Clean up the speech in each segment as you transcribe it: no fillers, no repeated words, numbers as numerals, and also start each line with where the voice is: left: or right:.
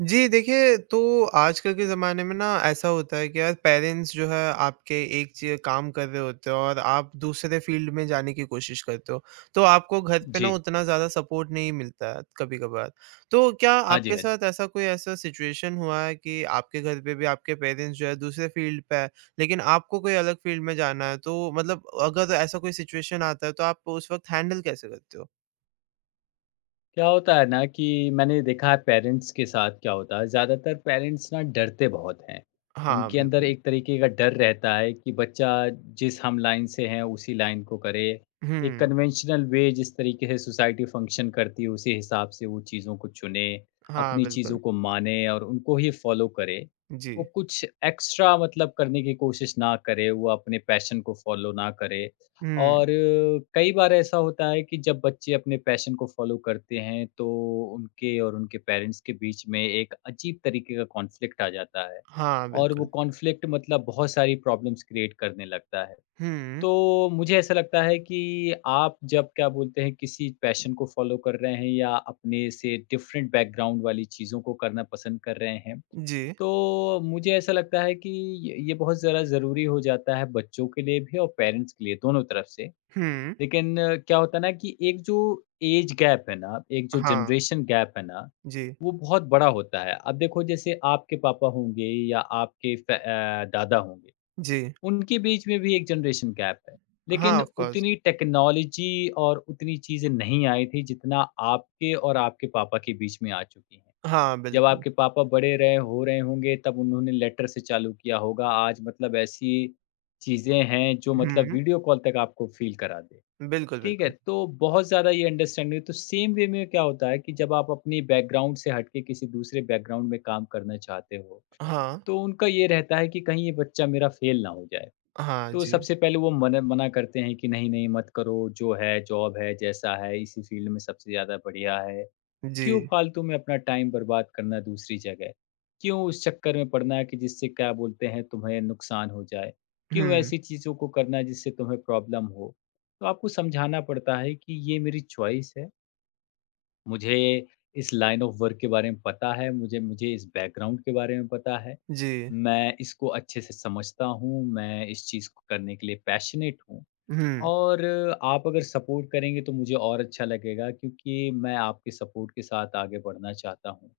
right: जी, देखिए तो आजकल के ज़माने में ना ऐसा होता है कि यार पेरेंट्स जो है आपके एक च काम कर रहे होते हो और आप दूसरे फ़ील्ड में जाने की कोशिश करते हो। तो आपको घर पे ना
left: जी।
right: उतना ज़्यादा सपोर्ट नहीं मिलता है कभी-कभार। तो क्या
left: हाँ जी,
right: आपके
left: हाँ जी।
right: साथ ऐसा कोई ऐसा सिचुएशन हुआ है कि आपके घर पे भी आपके पेरेंट्स जो है दूसरे फ़ील्ड पे है, लेकिन आपको कोई अलग फ़ील्ड में जाना है तो मतलब अगर ऐसा कोई सिचुएशन आता है तो आप उस वक़्त हैंडल कैसे करते हो?
left: क्या होता है ना कि मैंने देखा है पेरेंट्स के साथ क्या होता है, ज़्यादातर पेरेंट्स ना डरते बहुत हैं।
right: हाँ,
left: उनके अंदर
right: बिल्कुल।
left: एक तरीके का डर रहता है कि बच्चा जिस हम लाइन से हैं उसी लाइन को करे। एक
right: हुँ।
left: कन्वेंशनल वे जिस तरीके से सोसाइटी फ़ंक्शन करती है उसी हिसाब से वो चीज़ों को चुने,
right: हाँ,
left: अपनी चीज़ों
right: बिल्कुल।
left: को माने और उनको ही फ़ॉलो करे। वो
right: जी।
left: कुछ एक्स्ट्रा मतलब करने की कोशिश ना करे, वो अपने पैशन को फ़ॉलो ना करे।
right: हुँ।
left: और कई बार ऐसा होता है कि जब बच्चे अपने पैशन को फॉलो करते हैं तो उनके और उनके पेरेंट्स के बीच में एक अजीब तरीके का कॉन्फ्लिक्ट आ जाता है,
right: हाँ,
left: और वो
right: बिल्कुल।
left: कॉन्फ्लिक्ट मतलब बहुत सारी प्रॉब्लम्स क्रिएट करने लगता है।
right: हुँ,
left: तो मुझे ऐसा लगता है कि आप जब क्या बोलते हैं किसी पैशन को फॉलो कर रहे हैं या अपने से डिफरेंट बैकग्राउंड वाली चीज़ों को करना पसंद कर रहे हैं,
right: जी।
left: तो मुझे ऐसा लगता है कि ये बहुत ज़रा ज़रूरी हो जाता है बच्चों के लिए भी और पेरेंट्स के लिए, दोनों तरफ से।
right: हुँ,
left: लेकिन क्या होता है ना कि एक जो एज गैप है ना, एक जो
right: हाँ,
left: जनरेशन गैप है ना,
right: जी,
left: वो बहुत बड़ा होता है। अब देखो, जैसे आपके पापा होंगे या आपके दादा होंगे,
right: जी।
left: उनके बीच में भी एक जनरेशन गैप है।
right: हाँ,
left: लेकिन
right: ऑफ़ कोर्स।
left: उतनी टेक्नोलॉजी और उतनी चीज़ें नहीं आई थी जितना आपके और आपके पापा के बीच में आ चुकी हैं।
right: हाँ,
left: जब
right: बिल्कुल।
left: आपके पापा बड़े रहे हो रहे होंगे तब उन्होंने लेटर से चालू किया होगा। आज मतलब ऐसी चीज़ें हैं जो मतलब
right: हुँ,
left: वीडियो कॉल तक आपको फ़ील करा दें।
right: बिल्कुल,
left: ठीक है,
right: बिल्कुल।
left: तो बहुत ज़्यादा ये अंडरस्टैंडिंग तो सेम वे में क्या होता है कि जब आप अपनी बैकग्राउंड से हट के किसी दूसरे बैकग्राउंड में काम करना चाहते हो,
right: हाँ,
left: तो उनका ये रहता है कि कहीं ये बच्चा मेरा फेल ना हो जाए।
right: हाँ,
left: तो
right: जी,
left: सबसे पहले वो मना मना करते हैं कि नहीं, नहीं मत करो, जो है जॉब है, जैसा है, इसी फील्ड में सबसे ज़्यादा बढ़िया है।
right: जी।
left: क्यों फालतू में अपना टाइम बर्बाद करना दूसरी जगह? क्यों उस चक्कर में पड़ना है कि जिससे क्या बोलते हैं तुम्हें नुकसान हो जाए? क्यों
right: हुँ,
left: ऐसी चीज़ों को करना जिससे तुम्हें प्रॉब्लम हो? तो आपको समझाना पड़ता है कि ये मेरी चॉइस है। मुझे इस लाइन ऑफ वर्क के बारे में पता है, मुझे मुझे इस बैकग्राउंड के बारे में पता है।
right: जी,
left: मैं इसको अच्छे से समझता हूँ, मैं इस चीज़ को करने के लिए पैशनेट हूँ।
right: हुँ,
left: और आप अगर सपोर्ट करेंगे तो मुझे और अच्छा लगेगा, क्योंकि मैं आपके सपोर्ट के साथ आगे बढ़ना चाहता हूँ।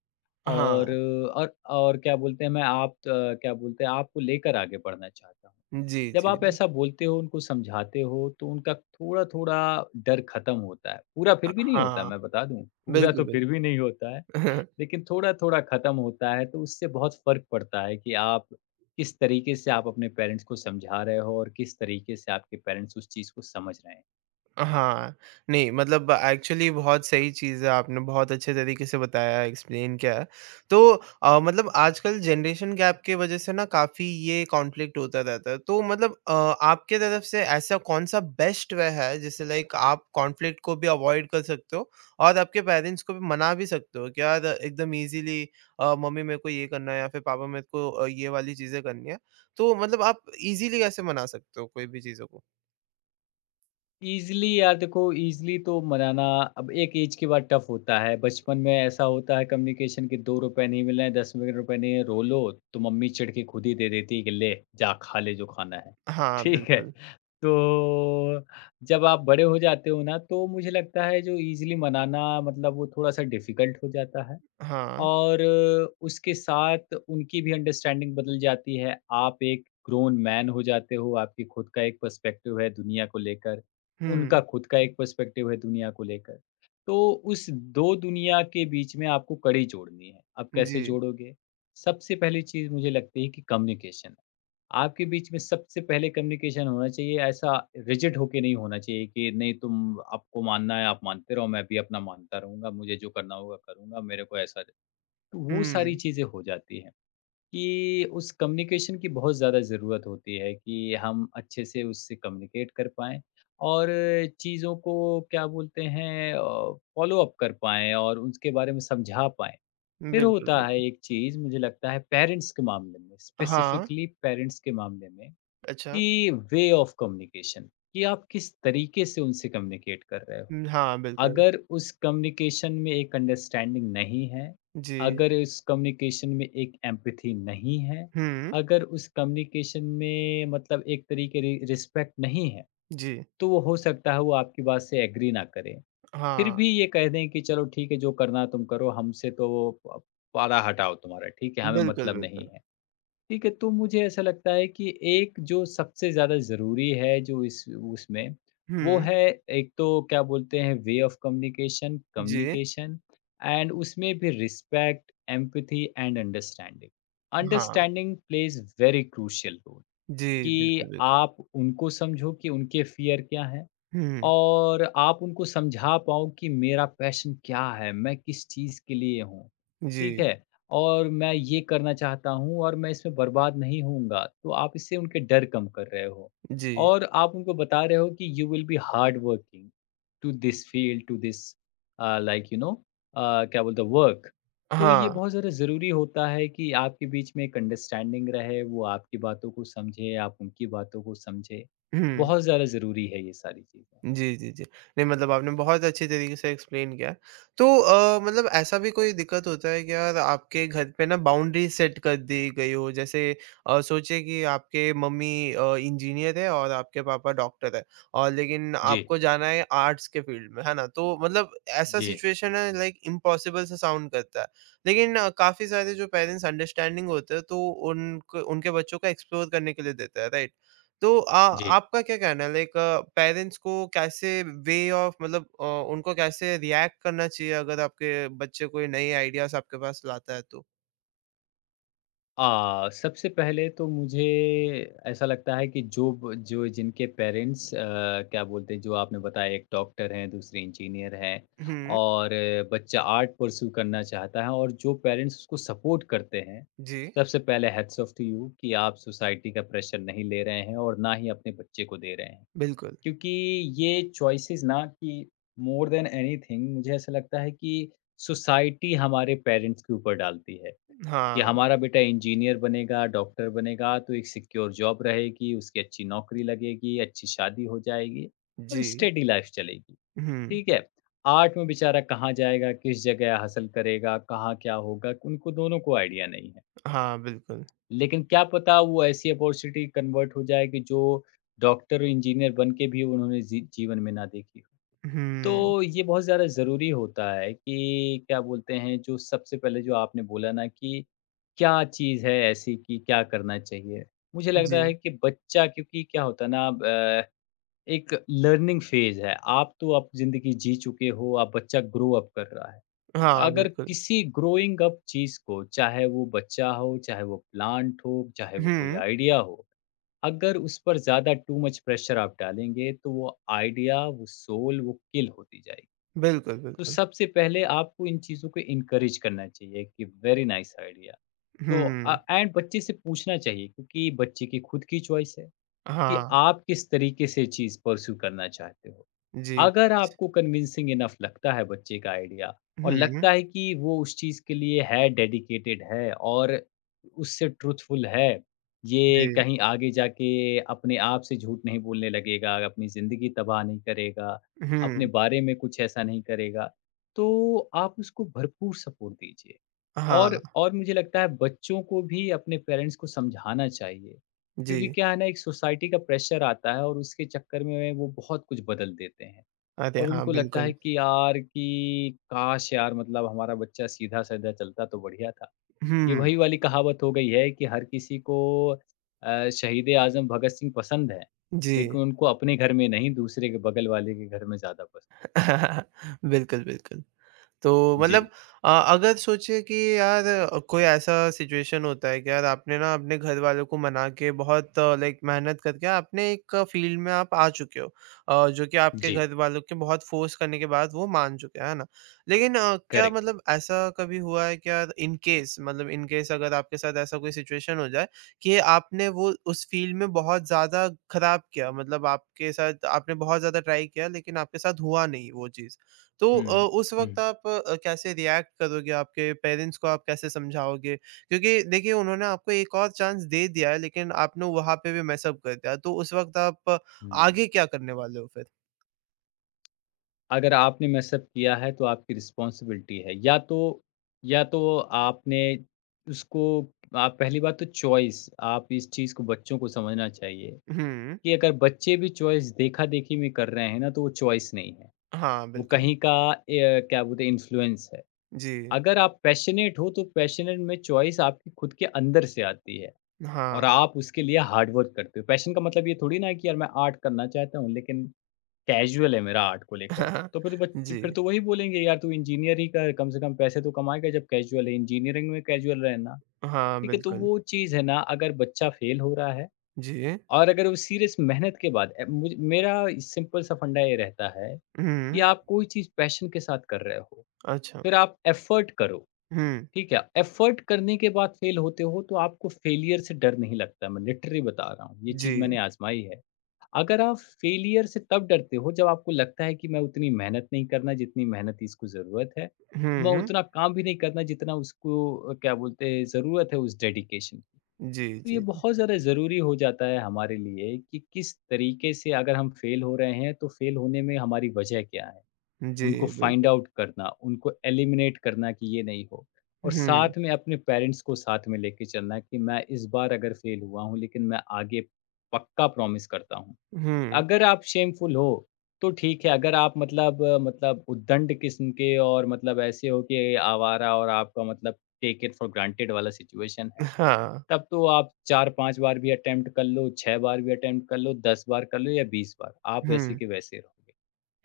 left: और
right: हाँ,
left: और क्या बोलते हैं, क्या बोलते हैं, आपको लेकर आगे बढ़ना चाहता हूँ।
right: जी,
left: जब
right: जी,
left: आप
right: जी।
left: ऐसा बोलते हो, उनको समझाते हो, तो उनका थोड़ा-थोड़ा डर खत्म होता है। पूरा फिर भी नहीं होता,
right: हाँ,
left: मैं बता दूँ, पूरा
right: बिल्कुल,
left: तो फिर भी नहीं होता है।
right: बिल्कुल।
left: लेकिन थोड़ा-थोड़ा ख़त्म होता है, तो उससे बहुत फ़र्क पड़ता है कि आप किस तरीके से आप अपने पेरेंट्स को समझा रहे हो, और किस तरीके से आपके पेरेंट्स उस चीज़ को समझ रहे हैं।
right: हाँ, नहीं मतलब एक्चुअली बहुत सही चीज़ है, आपने बहुत अच्छे तरीके से बताया, एक्सप्लेन किया है। तो मतलब आजकल जनरेशन गैप की वजह से ना काफ़ी ये कॉन्फ्लिक्ट होता रहता है। तो मतलब आपके तरफ से ऐसा कौन-सा बेस्ट वे है जैसे लाइक आप कॉन्फ्लिक्ट को भी अवॉइड कर सकते हो और आपके पेरेंट्स को भी मना भी सकते हो कि यार एकदम ईज़िली मम्मी मेरे को ये करना है या फिर पापा मेरे को ये वाली चीज़ें करनी है। तो मतलब आप ईज़िली कैसे मना सकते हो कोई भी चीज़ों को?
left: ईज़िली यार देखो, ईज़िली तो मनाना अब एक ऐज के बाद टफ़ होता है। बचपन में ऐसा होता है कम्युनिकेशन के 2 रुपए नहीं मिल रहे हैं, 10 मिल रुपए नहीं है, रो लो, तो मम्मी चिढ़ के खुद ही दे देती है कि ले जा खा ले जो खाना है।
right: हाँ,
left: ठीक है?
right: बिल्कुल।
left: तो जब आप बड़े हो जाते हो ना, तो मुझे लगता है जो ईज़िली मनाना मतलब वो थोड़ा-सा डिफ़िकल्ट हो जाता है।
right: हाँ।
left: और उसके साथ उनकी भी अंडरस्टैंडिंग बदल जाती है। आप एक ग्रोन मैन हो जाते हो, आपकी खुद का एक पर्सपेक्टिव है दुनिया को लेकर, उनका
right: हुँ,
left: खुद का एक पर्सपेक्टिव है दुनिया को लेकर। तो उस 2 दुनिया के बीच में आपको कड़ी जोड़नी है। आप कैसे
right: जी।
left: जोड़ोगे? सबसे पहली चीज़ मुझे लगती है कि कम्युनिकेशन। आपके बीच में सबसे पहले कम्युनिकेशन होना चाहिए, ऐसा रिजिड होके नहीं होना चाहिए कि नहीं तुम आपको मानना है आप मानते रहो, मैं भी अपना मानता रहूँगा, मुझे जो करना होगा करूँगा, मेरे को ऐसा। तो वो सारी
right: हुँ,
left: चीज़ें हो जाती हैं कि उस कम्युनिकेशन की बहुत ज़्यादा ज़रूरत होती है कि हम अच्छे से उससे कम्युनिकेट कर पाएँ और चीज़ों को क्या बोलते हैं, फ़ॉलो अप कर पाएँ और उसके बारे में समझा पाएँ। फिर
right: बिल्कुल,
left: होता है
right: बिल्कुल।
left: एक चीज़ मुझे लगता है पेरेंट्स के मामले में,
right: हाँ,
left: स्पेसिफ़िकली पेरेंट्स के मामले में,
right: अच्छा।
left: कि वे ऑफ़ कम्युनिकेशन, कि आप किस तरीके से उनसे कम्युनिकेट कर रहे हो।
right: हुँ, हाँ, बिल्कुल।
left: अगर उस कम्युनिकेशन में एक अंडरस्टैंडिंग नहीं है,
right: जी।
left: अगर उस कम्युनिकेशन में एक एम्पैथी नहीं है,
right: हुँ,
left: अगर उस कम्युनिकेशन में मतलब एक तरीके रि रिस्पेक्ट नहीं है,
right: जी।
left: तो वो हो सकता है वो आपकी बात से एग्री ना करें। फिर
right: हाँ,
left: भी ये कह दें कि चलो ठीक है जो करना तुम करो, हमसे तो वो प पाला हटाओ तुम्हारा, ठीक है? हमें
right: बिल्कुल,
left: मतलब
right: बिल्कुल।
left: नहीं है। ठीक है, तो मुझे ऐसा लगता है कि एक जो सबसे ज़्यादा ज़रूरी है जो इस उसमें,
right: हुँ,
left: वो है एक तो क्या बोलते हैं वे ऑफ़ कम्युनिकेशन,
right: जी।
left: कम्युनिकेशन एंड उसमें भी रिस्पेक्ट, एम्पैथी एंड अंडरस्टैंडिंग।
right: हाँ,
left: understanding plays very crucial role
right: जी,
left: कि
right: बिल्कुल, बिल्कुल।
left: आप उनको समझो कि उनके फ़ियर क्या हैं,
right: हुँ,
left: और आप उनको समझा पाओ कि मेरा पैशन क्या है, मैं किस चीज़ के लिए हूँ, ठीक
right: जी,
left: है? और मैं ये करना चाहता हूँ और मैं इसमें बर्बाद नहीं होऊँगा, तो आप इससे उनके डर कम कर रहे हो।
right: जी।
left: और आप उनको बता रहे हो कि you will be hard working to this field, to this like you know uh, क्या बोलते हैं वर्क। तो ये
right: हाँ,
left: बहुत ज़्यादा ज़रूरी होता है कि आपके बीच में एक अंडरस्टैंडिंग रहे, वो आपकी बातों को समझे, आप उनकी बातों को समझे।
right: हुँ।
left: बहुत ज़्यादा ज़रूरी है ये सारी चीज़ें।
right: जी, जी, जी। नहीं मतलब आपने बहुत अच्छे तरीके से एक्सप्लेन किया। तो मतलब ऐसा भी कोई दिक्कत होता है कि यार आपके घर पे ना बाउंड्री सेट कर दी गई हो जैसे सोचिए कि आपके मम्मी इंजीनियर है और आपके पापा डॉक्टर है और लेकिन
left: जी,
right: आपको जाना है आर्ट्स के फील्ड में, है ना? तो मतलब ऐसा
left: जी,
right: सिचुएशन है लाइक इम्पॉसिबल सा साउंड करता है। लेकिन काफ़ी सारे जो पेरेंट्स अंडरस्टैंडिंग होते हैं तो उनके बच्चों को एक्सप्लोर करने के लिए देते हैं, राइट? तो आ
left: जी।
right: आपका क्या कहना है लाइक पेरेंट्स को कैसे वे ऑफ मतलब उनको कैसे रिएक्ट करना चाहिए अगर आपके बच्चे कोई नए आइडियाज आपके पास लाता है तो?
left: सबसे पहले तो मुझे ऐसा लगता है कि जो जिनके पेरेंट्स क्या बोलते हैं, जो आपने बताया, एक डॉक्टर हैं, दूसरे इंजीनियर हैं,
right: हुँ,
left: और बच्चा आर्ट परस्यू करना चाहता है और जो पेरेंट्स उसको सपोर्ट करते हैं,
right: जी,
left: सबसे पहले हैट्स ऑफ टू यू, कि आप सोसाइटी का प्रेशर नहीं ले रहे हैं और ना ही अपने बच्चे को दे रहे हैं।
right: बिल्कुल।
left: क्योंकि ये चॉइसेस ना कि मोर देन एनीथिंग, मुझे ऐसा लगता है कि सोसाइटी हमारे पेरेंट्स के ऊपर डालती है कि
right: हाँ,
left: हमारा बेटा इंजीनियर बनेगा, डॉक्टर बनेगा, तो एक सिक्योर जॉब रहेगी, उसकी अच्छी नौकरी लगेगी, अच्छी शादी हो जाएगी, और
right: जी।
left: स्टेडी लाइफ चलेगी,
right: हुँ,
left: ठीक है। आर्ट में बेचारा कहाँ जाएगा, किस जगह हासिल करेगा, कहाँ क्या होगा, उनको दोनों को आइडिया नहीं है।
right: हाँ, बिल्कुल।
left: लेकिन क्या पता वो ऐसी अपॉर्चुनिटी कन्वर्ट हो जाए कि जो डॉक्टर इंजीनियर बन के भी उन्होंने जीवन में ना देखी हो।
right: हुँ,
left: तो ये बहुत ज़्यादा ज़रूरी होता है कि क्या बोलते हैं, जो सबसे पहले जो आपने बोला ना, कि क्या चीज़ है ऐसी कि क्या करना चाहिए? मुझे लगता
right: जी।
left: है कि बच्चा, क्योंकि क्या होता है ना, अब एक लर्निंग फेज़ है। आप तो आप ज़िंदगी जी चुके हो, आप बच्चा ग्रो अप कर रहा है।
right: हाँ,
left: अगर
right: बिल्कुल।
left: किसी ग्रोइंग अप चीज़ को, चाहे वो बच्चा हो, चाहे वो प्लांट हो, चाहे वो कोई
right: हुँ,
left: आइडिया हो, अगर उस पर ज़्यादा टू मच प्रेशर आप डालेंगे, तो वो आइडिया, वो सोल, वो किल होती जाएगी।
right: बिल्कुल,
left: तो
right: बिल्कुल।
left: सबसे पहले आपको इन चीज़ों को एनकरेज करना चाहिए कि वेरी नाइस आइडिया। तो
right: हुँ,
left: एंड बच्चे से पूछना चाहिए, क्योंकि बच्चे की खुद की चॉइस है। कि
right: हाँ,
left: आप किस तरीके से चीज़ परस्यू करना चाहते हो।
right: जी।
left: अगर आपको कन्विंसिंग इनफ लगता है बच्चे का आइडिया, और
right: हुँ,
left: लगता है कि वो उस चीज़ के लिए है, डेडिकेटेड है और उससे ट्रुथफुल है, ये
right: जी।
left: कहीं आगे जाके अपने आप से झूठ नहीं बोलने लगेगा, अपनी ज़िंदगी तबाह नहीं करेगा, अपने
right: हुँ,
left: बारे में कुछ ऐसा नहीं करेगा, तो आप उसको भरपूर सपोर्ट दीजिए।
right: हाँ,
left: और मुझे लगता है बच्चों को भी अपने पेरेंट्स को समझाना चाहिए,
right: जी।
left: क्योंकि क्या है ना, एक सोसाइटी का प्रेशर आता है और उसके चक्कर में वो बहुत कुछ बदल देते हैं।
right: अरे!
left: और
right: हाँ,
left: उनको लगता
right: बिल्कुल।
left: है कि यार, कि काश यार, मतलब हमारा बच्चा सीधा-साधा चलता तो बढ़िया था। ये
right: हुँ,
left: वही वाली कहावत हो गई है कि हर किसी को शहीद ए आज़म भगत सिंह पसंद है,
right: जी।
left: लेकिन उनको अपने घर में नहीं, दूसरे के बगल वाले के घर में ज़्यादा पसंद।
right: बिल्कुल, बिल्कुल। तो मतलब
left: जी,
right: अगर सोचे कि यार कोई ऐसा सिचुएशन होता है कि यार आपने ना अपने घर वालों को मना के बहुत लाइक मेहनत करके आपने एक फील्ड में आप आ चुके हो जो कि आपके
left: जी।
right: घर वालों के बहुत फोर्स करने के बाद वो मान चुके हैं है ना लेकिन क्या
left: करेक्ट।
right: मतलब ऐसा कभी हुआ है कि यार इन केस अगर आपके साथ ऐसा कोई सिचुएशन हो जाए कि आपने वो उस फील्ड में बहुत ज़्यादा खराब किया मतलब आपके साथ आपने बहुत ज़्यादा ट्राई किया लेकिन आपके साथ हुआ नहीं वो चीज़ तो
left: हुँ,
right: उस
left: हुँ,
right: वक़्त आप कैसे रिएक्ट करोगे? आपके पेरेंट्स को आप कैसे समझाओगे? क्योंकि देखिए उन्होंने आपको एक और चांस दे दिया है लेकिन आपने वहाँ पे भी मिस अप कर दिया, तो उस वक़्त आप
left: हुँ।
right: आगे क्या करने वाले हो फिर?
left: अगर आपने मिसअप किया है तो आपकी रिस्पॉन्सिबिलिटी है। या तो आपने उसको, आप पहली बात तो चॉइस, आप इस चीज़ को बच्चों को समझना चाहिए
right: हुँ।
left: कि अगर बच्चे भी चॉइस देखा-देखी में कर रहे हैं ना, तो वो चॉइस नहीं है।
right: हाँ,
left: वो
right: बिल्कुल।
left: कहीं का क्या बोलते हैं इन्फ्लुएंस है।
right: जी।
left: अगर आप पैशनेट हो तो पैशनेट में चॉइस आपकी खुद के अंदर से आती है और
right: हाँ।
left: आप उसके लिए हार्ड वर्क करते हो। पैशन का मतलब ये थोड़ी ना है कि यार मैं आर्ट करना चाहता हूँ, लेकिन कैज़ुअल है मेरा आर्ट को लेकर। तो फिर तो बच्चे
right: जी।
left: फिर तो वही बोलेंगे यार तू इंजीनियर ही कर, कम से कम पैसे तो कमाएगा जब कैज़ुअल है, इंजीनियरिंग में कैज़ुअल रहना।
right: हाँ,
left: ठीक है, तो
right: बिल्कुल।
left: वो चीज़ है ना अगर बच्चा फ़ेल हो रहा है
right: जी।
left: और अगर वो सीरियस मेहनत के बाद मुझ मेरा सिंपल सा फंडा ये रहता है कि
right: हुँ।
left: आप कोई चीज़ पैशन के साथ कर रहे हो,
right: अच्छा।
left: फिर आप एफ़र्ट करो,
right: हुँ।
left: ठीक है? एफ़र्ट करने के बाद फ़ेल होते हो तो आपको फ़ेलियर से डर नहीं लगता, मैं लिटरली बता रहा हूँ, ये
right: जी।
left: चीज़ मैंने आज़माई है। अगर आप फेलियर से तब डरते हो जब आपको लगता है कि मैं उतनी मेहनत नहीं करना जितनी मेहनत इसको ज़रूरत है। मैं
right: हुँ।
left: उतना काम भी नहीं करना जितना उसको क्या बोलते हैं ज़रूरत है उस डेडिकेशन की।
right: जी,
left: तो ये
right: जी।
left: बहुत ज़्यादा ज़रूरी हो जाता है हमारे लिए कि किस तरीके से अगर हम फेल हो रहे हैं तो फेल होने में हमारी वजह क्या है?
right: जी,
left: उनको फाइंड
right: बिल्कुल।
left: आउट करना, उनको एलिमिनेट करना कि ये नहीं हो। और
right: हुँ,
left: साथ में अपने पेरेंट्स को साथ में लेके चलना कि मैं इस बार अगर फेल हुआ हूँ लेकिन मैं आगे पक्का प्रॉमिस करता हूँ।
right: हुँ।
left: अगर आप शेमफुल हो, तो ठीक है, अगर आप मतलब मतलब उद्दंड किस्म के और मतलब ऐसे हो कि आवारा और आपका मतलब टेक इट फॉर ग्रांटेड वाला सिचुएशन है,
right: हाँ।
left: तब तो आप 4-5 बार भी अटेम्प्ट कर लो, 6 बार भी अटेम्प्ट कर लो, 10 बार कर लो या 20 बार, आप वैसे
right: हुँ।
left: के वैसे रहोगे।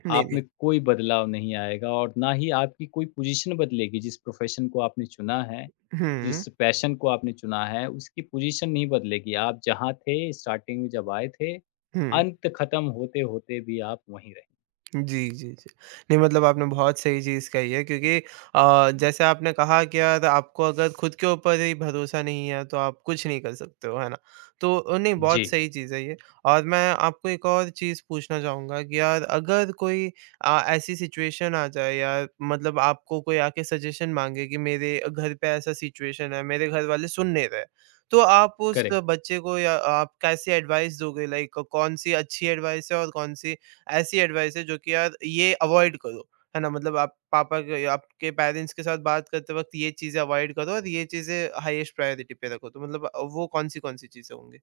right: नहीं,
left: आप
right: नहीं।
left: में कोई बदलाव नहीं आएगा और ना ही आपकी कोई पोजीशन बदलेगी। जिस प्रोफ़ेशन को आपने चुना है,
right: हुँ,
left: जिस पैशन को आपने चुना है, उसकी पोजीशन नहीं बदलेगी। आप जहाँ थे स्टार्टिंग में जब आए थे,
right: हुँ।
left: अंत ख़त्म होते-होते भी आप वहीं रहे।
right: जी, जी, जी। नहीं मतलब आपने बहुत सही चीज़ कही है क्योंकि जैसे आपने कहा कि यार आपको अगर खुद के ऊपर ही भरोसा नहीं है तो आप कुछ नहीं कर सकते हो, है ना? तो नहीं बहुत
left: जी,
right: सही चीज़ है ये और मैं आपको एक और चीज़ पूछना चाहूँगा कि यार अगर कोई ऐसी सिचुएशन आ जाए यार मतलब आपको कोई आके सजेशन माँगे कि मेरे घर पे ऐसा सिचुएशन है, मेरे घर वाले सुन नहीं रहे। तो आप उस
left: करेक्ट।
right: बच्चे को या आप कैसी एडवाइस दोगे लाइक कौन-सी अच्छी एडवाइस है और कौन-सी ऐसी एडवाइस है जो कि यार ये अवॉइड करो, है ना? मतलब आप पापा के आपके पेरेंट्स के साथ बात करते वक़्त ये चीज़ें अवॉइड करो और ये चीज़ें हाईएस्ट प्रायोरिटी पे रखो। तो मतलब वो कौन-सी, कौन-सी चीज़ें होंगी?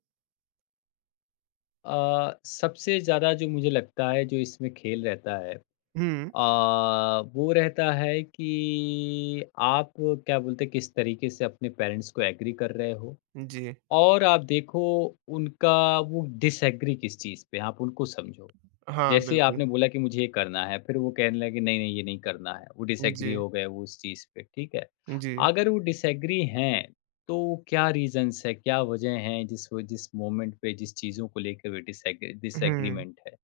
left: सबसे ज़्यादा जो मुझे लगता है जो इसमें खेल रहता है,
right: हुँ,
left: अ, वो रहता है कि आप क्या बोलते हैं किस तरीके से अपने पेरेंट्स को एग्री कर रहे हो?
right: जी।
left: और आप देखो उनका वो डिसएग्री किस चीज़ पे है, आप उनको समझो।
right: हाँ,
left: जैसे
right: बिल्कुल।
left: आपने बोला कि मुझे ये करना है, फिर वो कहने लगे नहीं, नहीं ये नहीं करना है, वो डिसएग्री
right: जी,
left: हो गए वो उस चीज़ पे, ठीक है।
right: जी।
left: अगर वो डिसएग्री हैं, तो क्या रीज़न्स है, क्या वजह हैं जिस व जिस मोमेंट पे जिस चीज़ों को लेके वे
right: हुँ,
left: डिसएग्रीमेंट है?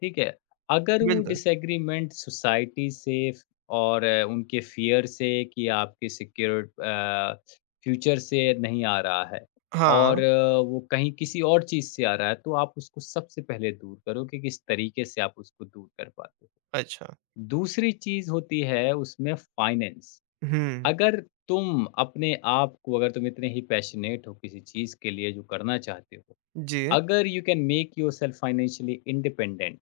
left: ठीक है। अगर वो
right: बिल्कुल।
left: डिसएग्रीमेंट सोसाइटी से और उनके फ़ियर से कि आपके सिक्योर फ्यूचर से नहीं आ रहा है और
right: हाँ,
left: वो कहीं किसी और चीज़ से आ रहा है, तो आप उसको सबसे पहले दूर करो कि किस तरीके से आप उसको दूर कर पाते हो।
right: अच्छा।
left: दूसरी चीज़ होती है उसमें फ़ाइनेंस।
right: हुँ,
left: अगर तुम अपने आप को अगर तुम इतने ही पैशनेट हो किसी चीज़ के लिए जो करना चाहते हो,
right: जी।
left: अगर you can make yourself financially independent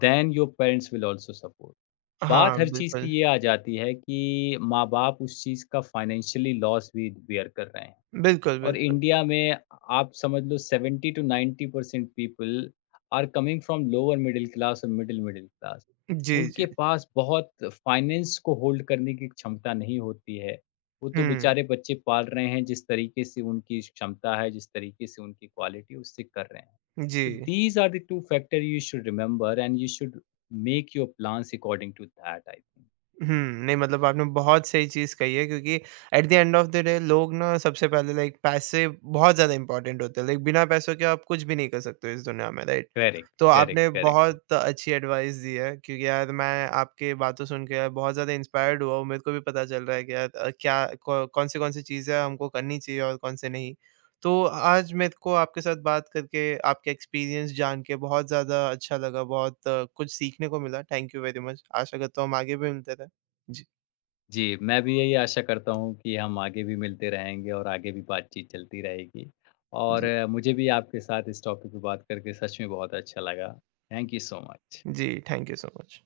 left: then your parents will also support.
right: हाँ,
left: बात हर चीज़ की
right: बिल्कुल।
left: ये आ जाती है कि माँ-बाप उस चीज़ का फाइनेंशियली लॉस भी बियर कर रहे हैं
right: बिल्कुल,
left: और
right: बिल्कुल।
left: इंडिया में आप समझ लो 70 to 90% people are coming from lower middle class और मिडल मिडल क्लास।
right: जी,
left: उनके
right: जी।
left: पास बहुत फाइनेंस को होल्ड करने की क्षमता नहीं होती है। वो तो
right: हुँ,
left: बेचारे बच्चे पाल रहे हैं जिस तरीके से उनकी क्षमता है, जिस तरीके से उनकी क्वालिटी उससे कर रहे हैं।
right: जी।
left: These are the two factors you should remember, and you should make your plans according to that, I think.
right: हुँ, नहीं मतलब आपने बहुत सही चीज़ कही है क्योंकि at the end of the day लोग ना सबसे पहले लाइक पैसे बहुत ज़्यादा इम्पोर्टेंट होते हैं, लाइक बिना पैसों के आप कुछ भी नहीं कर सकते हो इस दुनिया में, राइट?
left: करेक्ट,
right: तो
left: करेक्ट,
right: आपने
left: करेक्ट।
right: बहुत अच्छी एडवाइस दी है क्योंकि यार मैं आपकी बातों सुन के यार बहुत ज़्यादा इंस्पायर्ड हुआ हूँ, मेरे को भी पता चल रहा है कि यार क्या कौ कौन-सी कौन-सी चीज़ें हमको करनी चाहिए और कौन-से नहीं। तो आज मेरे को आपके साथ बात करके, आपके एक्सपीरियंस जान के बहुत ज़्यादा अच्छा लगा, बहुत कुछ सीखने को मिला। Thank you very much. आशा करता हूँ हम आगे भी मिलते रहें। जी,
left: जी, मैं भी यही आशा करता हूँ कि हम आगे भी मिलते रहेंगे और आगे भी बातचीत चलती रहेगी और
right: जी,
left: मुझे भी आपके साथ इस टॉपिक पे बात करके सच में बहुत अच्छा लगा। Thank you so much.
right: जी, थैंक यू सो मच।